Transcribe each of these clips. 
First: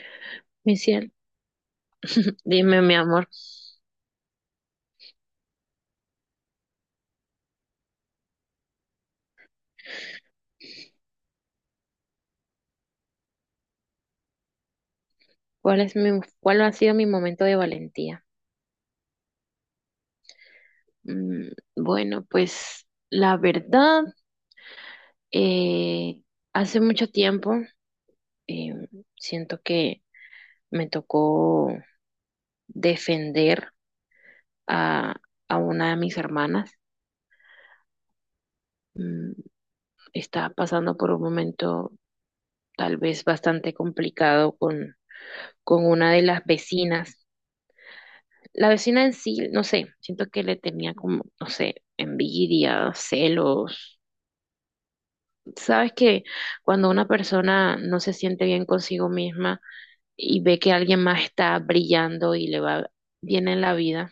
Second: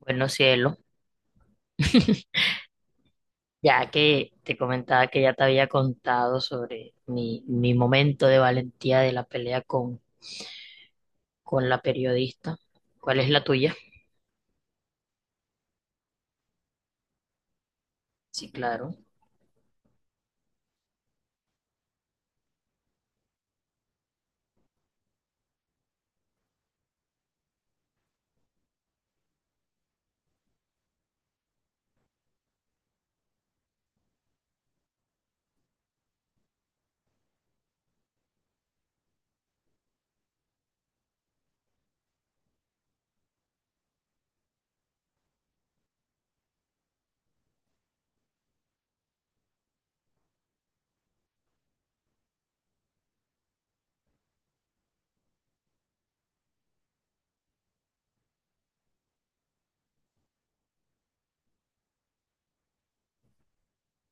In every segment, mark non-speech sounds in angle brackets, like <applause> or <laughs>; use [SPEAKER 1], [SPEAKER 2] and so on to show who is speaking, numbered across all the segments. [SPEAKER 1] Bueno,
[SPEAKER 2] Mi
[SPEAKER 1] cielo,
[SPEAKER 2] cielo,
[SPEAKER 1] <laughs>
[SPEAKER 2] dime, mi amor,
[SPEAKER 1] ya que te comentaba que ya te había contado sobre mi momento de valentía de la pelea con la periodista, ¿cuál es la tuya?
[SPEAKER 2] ¿cuál es mi, cuál ha sido mi momento de valentía?
[SPEAKER 1] Sí, claro,
[SPEAKER 2] Mm, bueno, pues la verdad, eh, hace mucho tiempo eh, siento que me tocó defender a, a una de mis hermanas. Mm, está pasando por un momento tal vez bastante complicado con una de las vecinas. La vecina en sí, no sé, siento que le tenía como, no sé, envidia, celos. Sabes que cuando una persona no se siente bien consigo misma y ve que alguien más está brillando y le va bien en la vida,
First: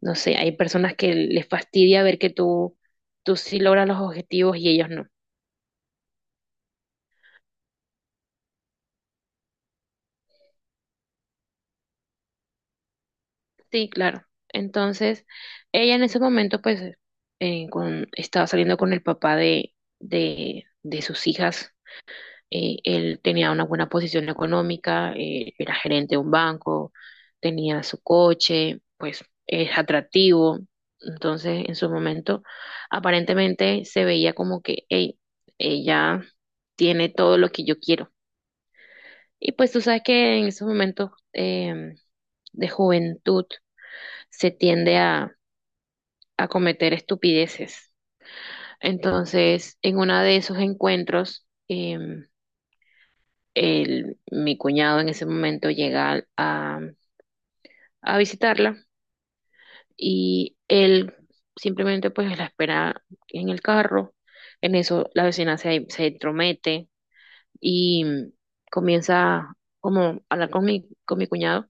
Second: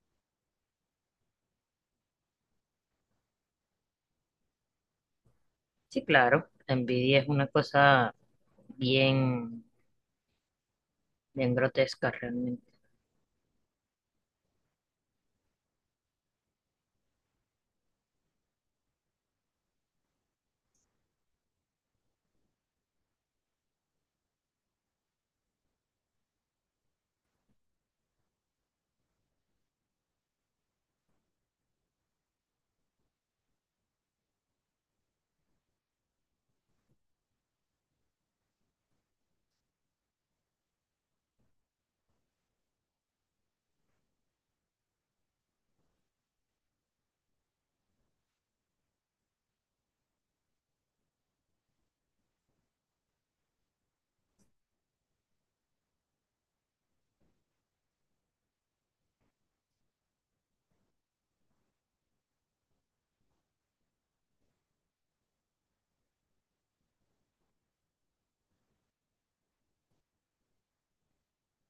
[SPEAKER 2] no sé, hay personas que les fastidia ver que tú sí logras los objetivos y ellos no.
[SPEAKER 1] sí, claro. La envidia es una cosa bien, bien grotesca realmente.
[SPEAKER 2] Sí, claro. Entonces, ella en ese momento, pues, estaba saliendo con el papá de sus hijas. Él tenía una buena posición económica, era gerente de un banco, tenía su coche, pues es atractivo. Entonces, en su momento, aparentemente se veía como que, hey, ella tiene todo lo que yo quiero. Y pues tú sabes que en esos momentos de juventud se tiende a cometer estupideces. Entonces, en uno de esos encuentros, mi cuñado en ese momento llega a visitarla y él simplemente pues la espera en el carro. En eso la vecina se entromete y comienza como a hablar con mi cuñado,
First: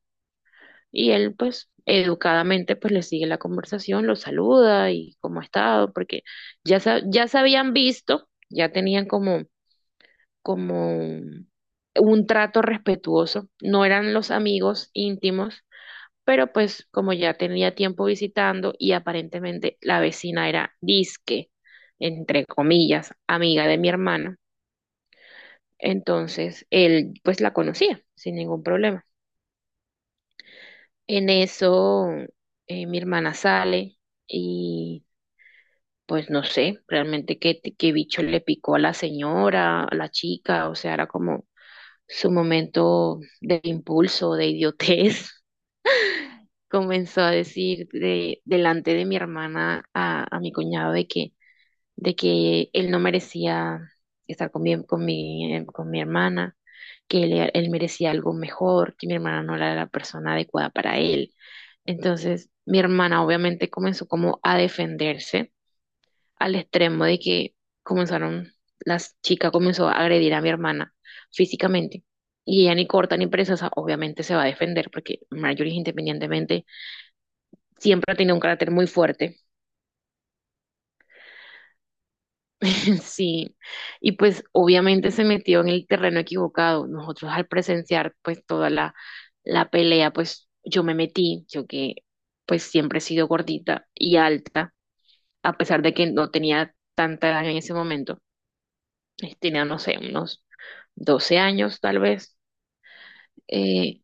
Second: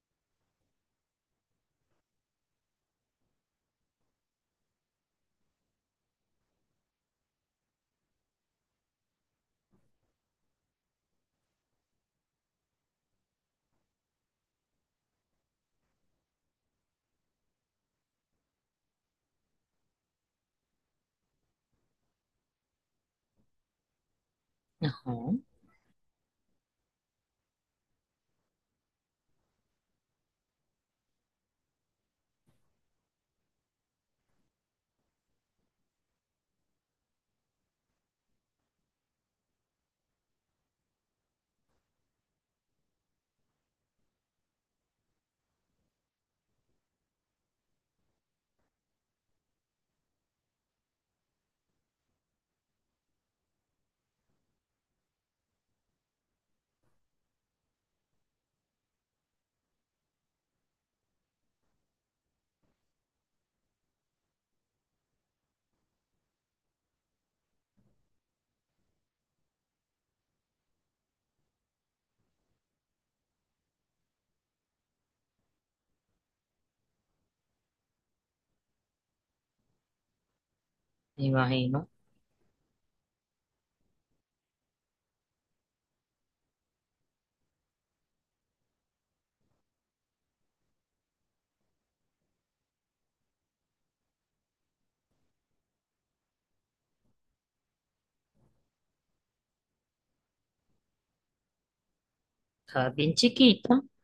[SPEAKER 2] y él pues educadamente pues le sigue la conversación, lo saluda y cómo ha estado, porque ya, ya se habían visto, ya tenían como como un trato respetuoso. No eran los amigos íntimos, pero pues como ya tenía tiempo visitando y aparentemente la vecina era disque, entre comillas, amiga de mi hermana,
[SPEAKER 1] Ajá, me
[SPEAKER 2] entonces él pues la conocía sin ningún problema. En eso mi hermana sale y pues no sé realmente qué bicho le picó a la señora, a la chica, o sea, era como su momento de impulso, de idiotez, <laughs> comenzó a decir delante de mi hermana a mi cuñado de que él no merecía estar con mi hermana, que él merecía algo mejor, que mi hermana no era la persona adecuada para él. Entonces, mi hermana obviamente comenzó como a defenderse al extremo de que comenzaron, las chicas comenzó a agredir a mi hermana físicamente. Y ella ni corta ni preciosa, obviamente se va a defender, porque Marjorie, independientemente, siempre ha tenido un carácter muy fuerte.
[SPEAKER 1] imagino.
[SPEAKER 2] <laughs> Sí. Y pues obviamente se metió en el terreno equivocado. Nosotros al presenciar pues toda la pelea, pues yo me metí, yo que pues siempre he sido gordita y alta, a pesar de que no tenía tanta edad en ese momento. Eh, tenía, no sé, unos 12 años tal vez.
[SPEAKER 1] Estaba bien chiquita.
[SPEAKER 2] Eh,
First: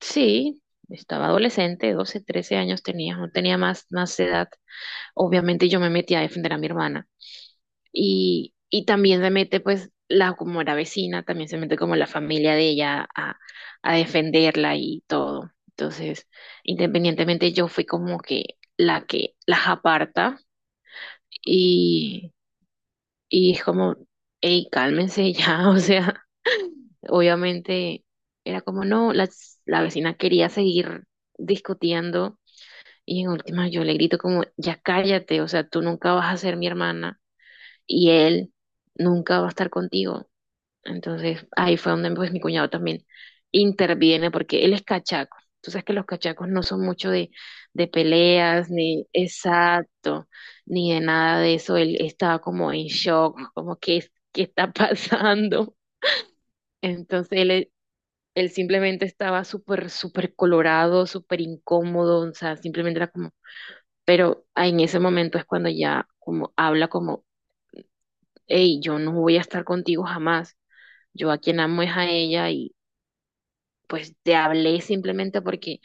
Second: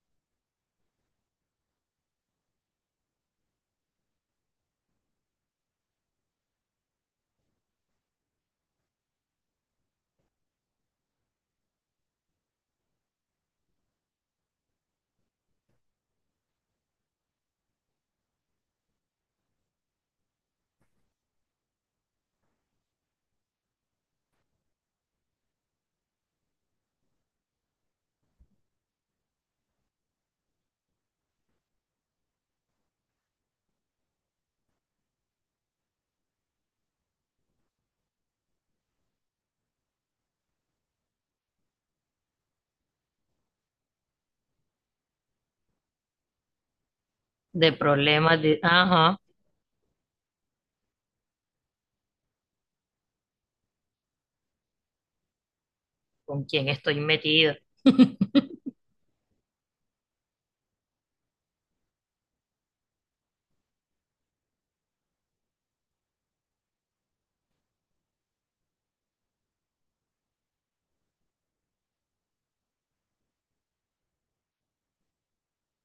[SPEAKER 2] sí, estaba adolescente, 12 13 años tenía, no tenía más, más edad. Obviamente yo me metí a defender a mi hermana y también se mete pues la, como era vecina, también se mete como la familia de ella a defenderla y todo. Entonces, independientemente yo fui como que la que las aparta y, y es como, hey, cálmense ya, <laughs> o sea, obviamente era como no, la vecina quería seguir discutiendo, y en última yo le grito como, ya cállate, o sea, tú nunca vas a ser mi hermana y él nunca va a estar contigo. Entonces ahí fue donde pues mi cuñado también interviene porque él es cachaco. Tú sabes que los cachacos no son mucho
[SPEAKER 1] De
[SPEAKER 2] de
[SPEAKER 1] problemas de,
[SPEAKER 2] peleas, ni
[SPEAKER 1] ajá,
[SPEAKER 2] exacto, ni de nada de eso. Él estaba como en shock, como que qué está <laughs> pasando.
[SPEAKER 1] ¿con quién estoy
[SPEAKER 2] Entonces
[SPEAKER 1] metida? <laughs>
[SPEAKER 2] él simplemente estaba súper, súper colorado, súper incómodo, o sea, simplemente era como, pero en ese momento es cuando ya como habla como, hey, yo no voy a estar contigo jamás, yo a quien amo es a ella, y pues te hablé simplemente porque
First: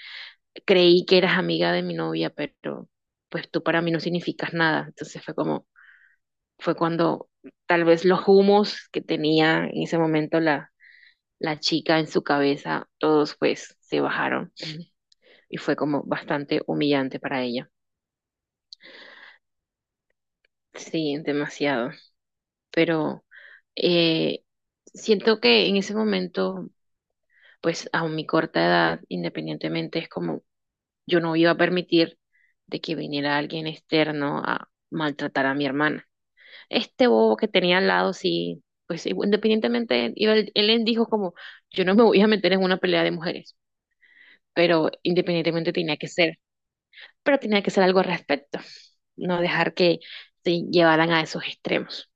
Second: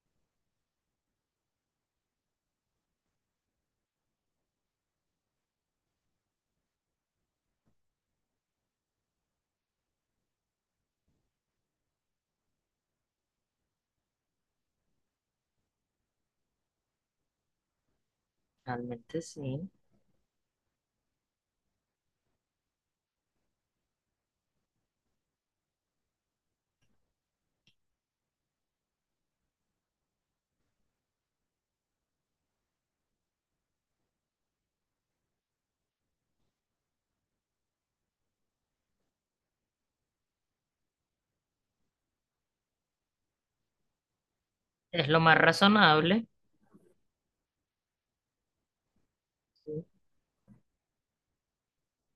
[SPEAKER 2] creí que eras amiga de mi novia, pero pues tú para mí no significas nada. Entonces fue cuando tal vez los humos que tenía en ese momento la chica en su cabeza, todos pues se bajaron, y fue como bastante humillante para ella.
[SPEAKER 1] Realmente sí,
[SPEAKER 2] Sí, demasiado. Pero eh, siento que en ese momento, pues a mi corta edad, independientemente, es como yo no iba a permitir de que viniera alguien externo a maltratar a mi hermana. Este bobo que tenía al lado, sí, pues independientemente, iba él dijo como, yo no me voy a meter en una pelea de mujeres, pero
[SPEAKER 1] es lo más
[SPEAKER 2] independientemente tenía que
[SPEAKER 1] razonable.
[SPEAKER 2] ser. Pero tenía que hacer algo al respecto, no dejar
[SPEAKER 1] Sí.
[SPEAKER 2] que se llevaran a esos extremos.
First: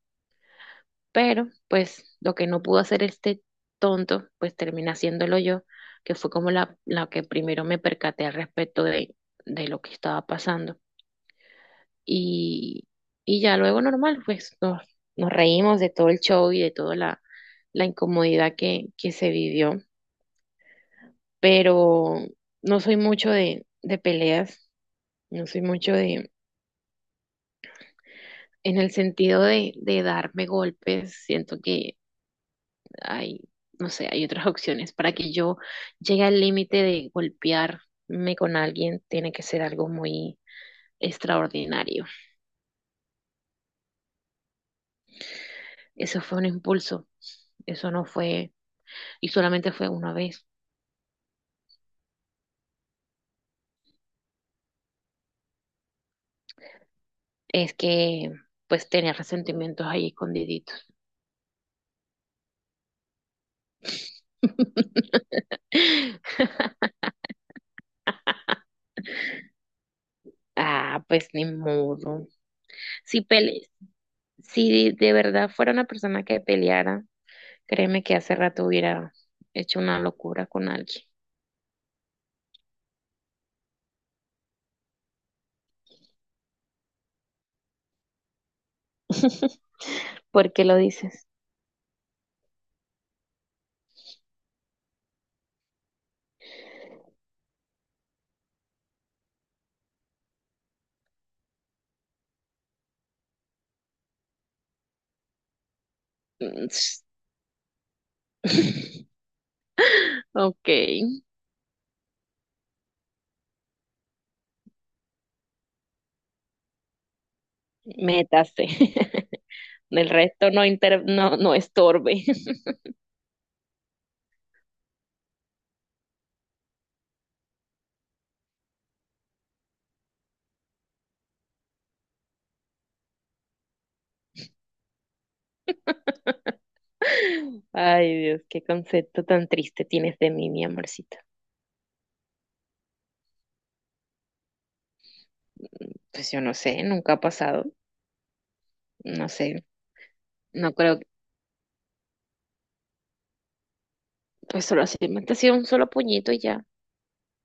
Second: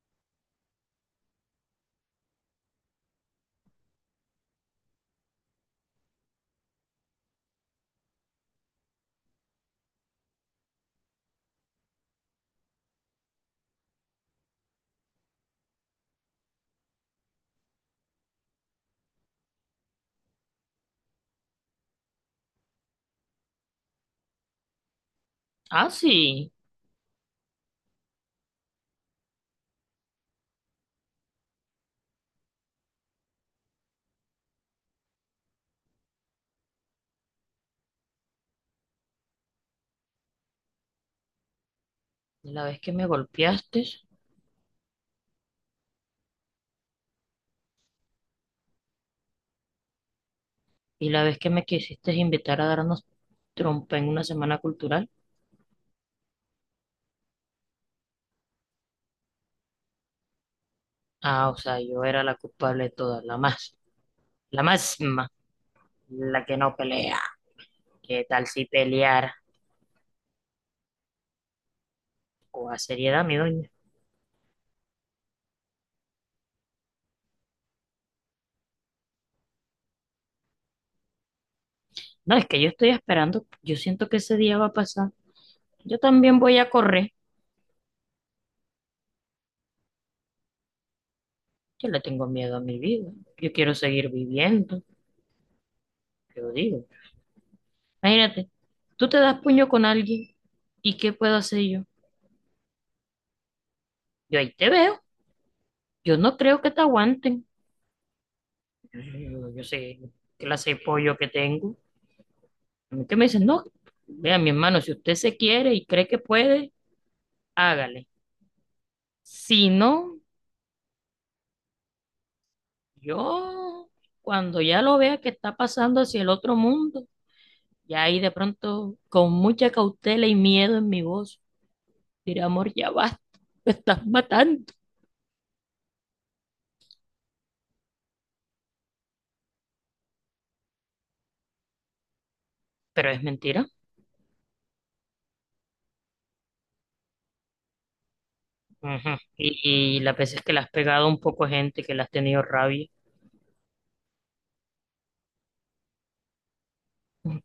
[SPEAKER 2] Pero, pues, lo que no pudo hacer este tonto, pues termina haciéndolo yo, que fue como la que primero me percaté al respecto de lo que estaba pasando. Y, y ya luego normal, nos reímos de todo el show y de toda la incomodidad que se vivió, pero no soy mucho de peleas, no soy
[SPEAKER 1] Ah,
[SPEAKER 2] mucho de,
[SPEAKER 1] sí.
[SPEAKER 2] en el sentido de darme golpes. Siento que hay, no sé, hay otras opciones. Para que yo llegue al límite de golpearme con alguien, tiene que ser algo muy extraordinario.
[SPEAKER 1] La vez que me golpeaste
[SPEAKER 2] Eso fue un impulso, eso no fue, y solamente fue una vez.
[SPEAKER 1] y la vez que me quisiste invitar a darnos trompa en una semana cultural.
[SPEAKER 2] Es que pues tenía resentimientos ahí escondiditos.
[SPEAKER 1] Ah, o sea, yo era la culpable de todas, la más, la máxima, la que no
[SPEAKER 2] <laughs>
[SPEAKER 1] pelea. ¿Qué tal si peleara?
[SPEAKER 2] Ah, pues ni modo.
[SPEAKER 1] O a
[SPEAKER 2] Si
[SPEAKER 1] seriedad, mi
[SPEAKER 2] pele,
[SPEAKER 1] doña.
[SPEAKER 2] si de verdad fuera una persona que peleara, créeme que hace rato hubiera hecho una locura con alguien.
[SPEAKER 1] No, es que yo estoy esperando, yo siento que ese día va a pasar. Yo también voy a correr.
[SPEAKER 2] <laughs> ¿Por qué lo dices?
[SPEAKER 1] Yo le tengo miedo a mi vida. Yo quiero seguir viviendo, yo digo. Imagínate, tú te das puño con alguien y ¿qué puedo hacer yo? Yo ahí te veo. Yo no creo
[SPEAKER 2] Mm.
[SPEAKER 1] que te aguanten.
[SPEAKER 2] <laughs>
[SPEAKER 1] Yo sé qué
[SPEAKER 2] Ok,
[SPEAKER 1] clase de pollo que tengo. A mí que me dicen, no, vea, mi hermano, si usted se quiere y cree que puede, hágale.
[SPEAKER 2] métase. <laughs>
[SPEAKER 1] Si
[SPEAKER 2] Del
[SPEAKER 1] no,
[SPEAKER 2] resto no, inter no, no estorbe.
[SPEAKER 1] yo, cuando ya lo vea que está pasando hacia el otro mundo, ya ahí de pronto, con mucha cautela y miedo en mi voz, diré, amor, ya basta, me estás matando.
[SPEAKER 2] <laughs> Ay, Dios, qué concepto tan triste tienes de mí, mi amorcito.
[SPEAKER 1] Pero es mentira.
[SPEAKER 2] Pues yo no sé, nunca ha pasado.
[SPEAKER 1] Ujú.
[SPEAKER 2] No sé,
[SPEAKER 1] Y las veces que le has
[SPEAKER 2] no creo que...
[SPEAKER 1] pegado un poco a gente, que le has tenido rabia,
[SPEAKER 2] Pues solo así, me ha sido un solo puñito y ya.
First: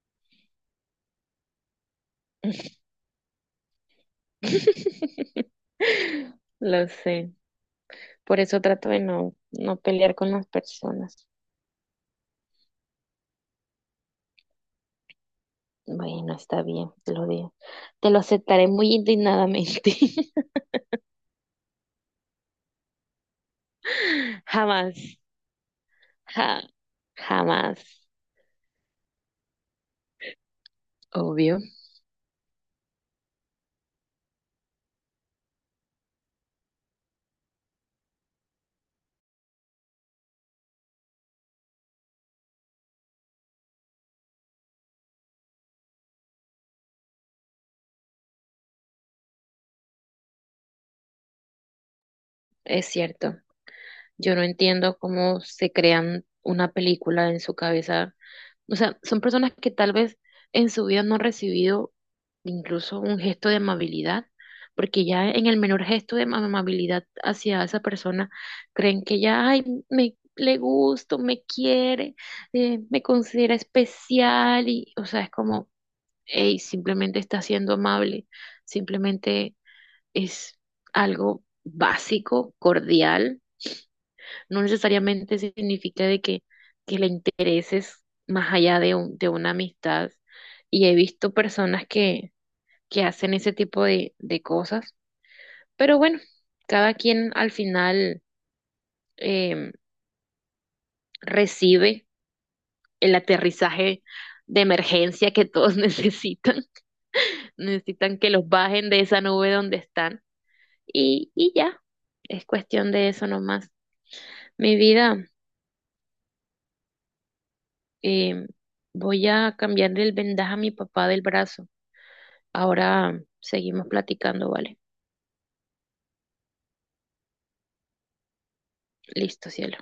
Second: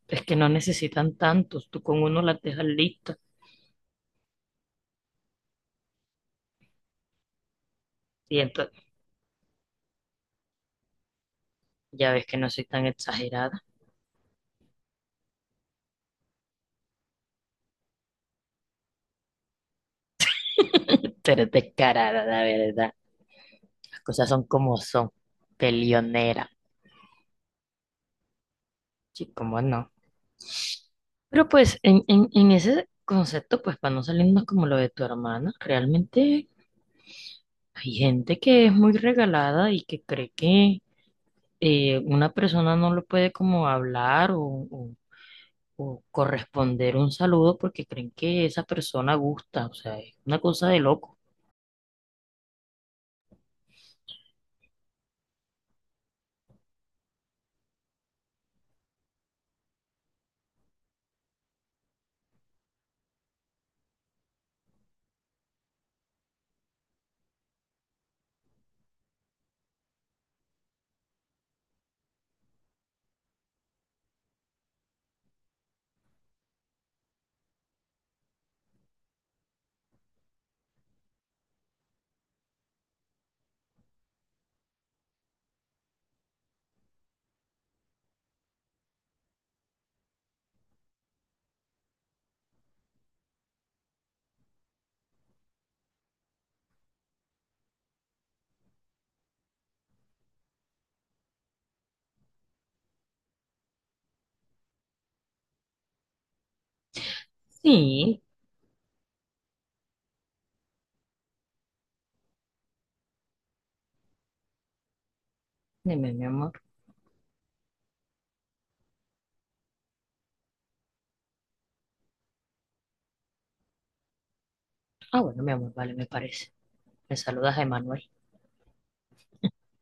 [SPEAKER 1] es que no necesitan tantos, tú con uno las dejas listas.
[SPEAKER 2] <laughs> Lo sé.
[SPEAKER 1] Y
[SPEAKER 2] Por eso
[SPEAKER 1] ento-
[SPEAKER 2] trato de no, no pelear con las personas.
[SPEAKER 1] Ya ves que no soy tan exagerada,
[SPEAKER 2] Bueno, está bien, te lo digo. Te lo aceptaré muy indignadamente.
[SPEAKER 1] pero descarada, la verdad. Las cosas son
[SPEAKER 2] <laughs>
[SPEAKER 1] como son,
[SPEAKER 2] Jamás,
[SPEAKER 1] peleonera.
[SPEAKER 2] ja- jamás.
[SPEAKER 1] Sí, cómo no. Pero
[SPEAKER 2] Obvio.
[SPEAKER 1] pues en ese concepto, pues para no salirnos como lo de tu hermana, realmente hay gente que es muy regalada y que cree que una persona no lo puede como hablar o- o corresponder un saludo porque creen que esa persona gusta. O sea, es una cosa de loco.
[SPEAKER 2] Es cierto. Yo no entiendo cómo se crean una película en su cabeza. O sea, son personas que tal vez en su vida no han recibido incluso un gesto de amabilidad, porque ya en el menor gesto de amabilidad hacia esa persona creen que ya, ay, me le gusto, me quiere, me considera especial y, o sea, es como, hey, simplemente está siendo amable, simplemente es algo básico, cordial, no necesariamente significa que le intereses más allá de, de una amistad. Y he visto personas que hacen ese tipo de cosas. Pero bueno, cada quien al final em, recibe el aterrizaje de emergencia que todos <laughs> necesitan. Necesitan
[SPEAKER 1] Sí,
[SPEAKER 2] que los bajen de esa nube donde están. Y ya, es cuestión de eso nomás. Mi vida,
[SPEAKER 1] dime, mi amor.
[SPEAKER 2] em, voy a cambiarle el vendaje a mi papá del brazo. Ahora seguimos platicando, ¿vale?
[SPEAKER 1] Ah, bueno, mi amor, vale, me parece. Me saludas Emanuel.
[SPEAKER 2] Listo, cielo.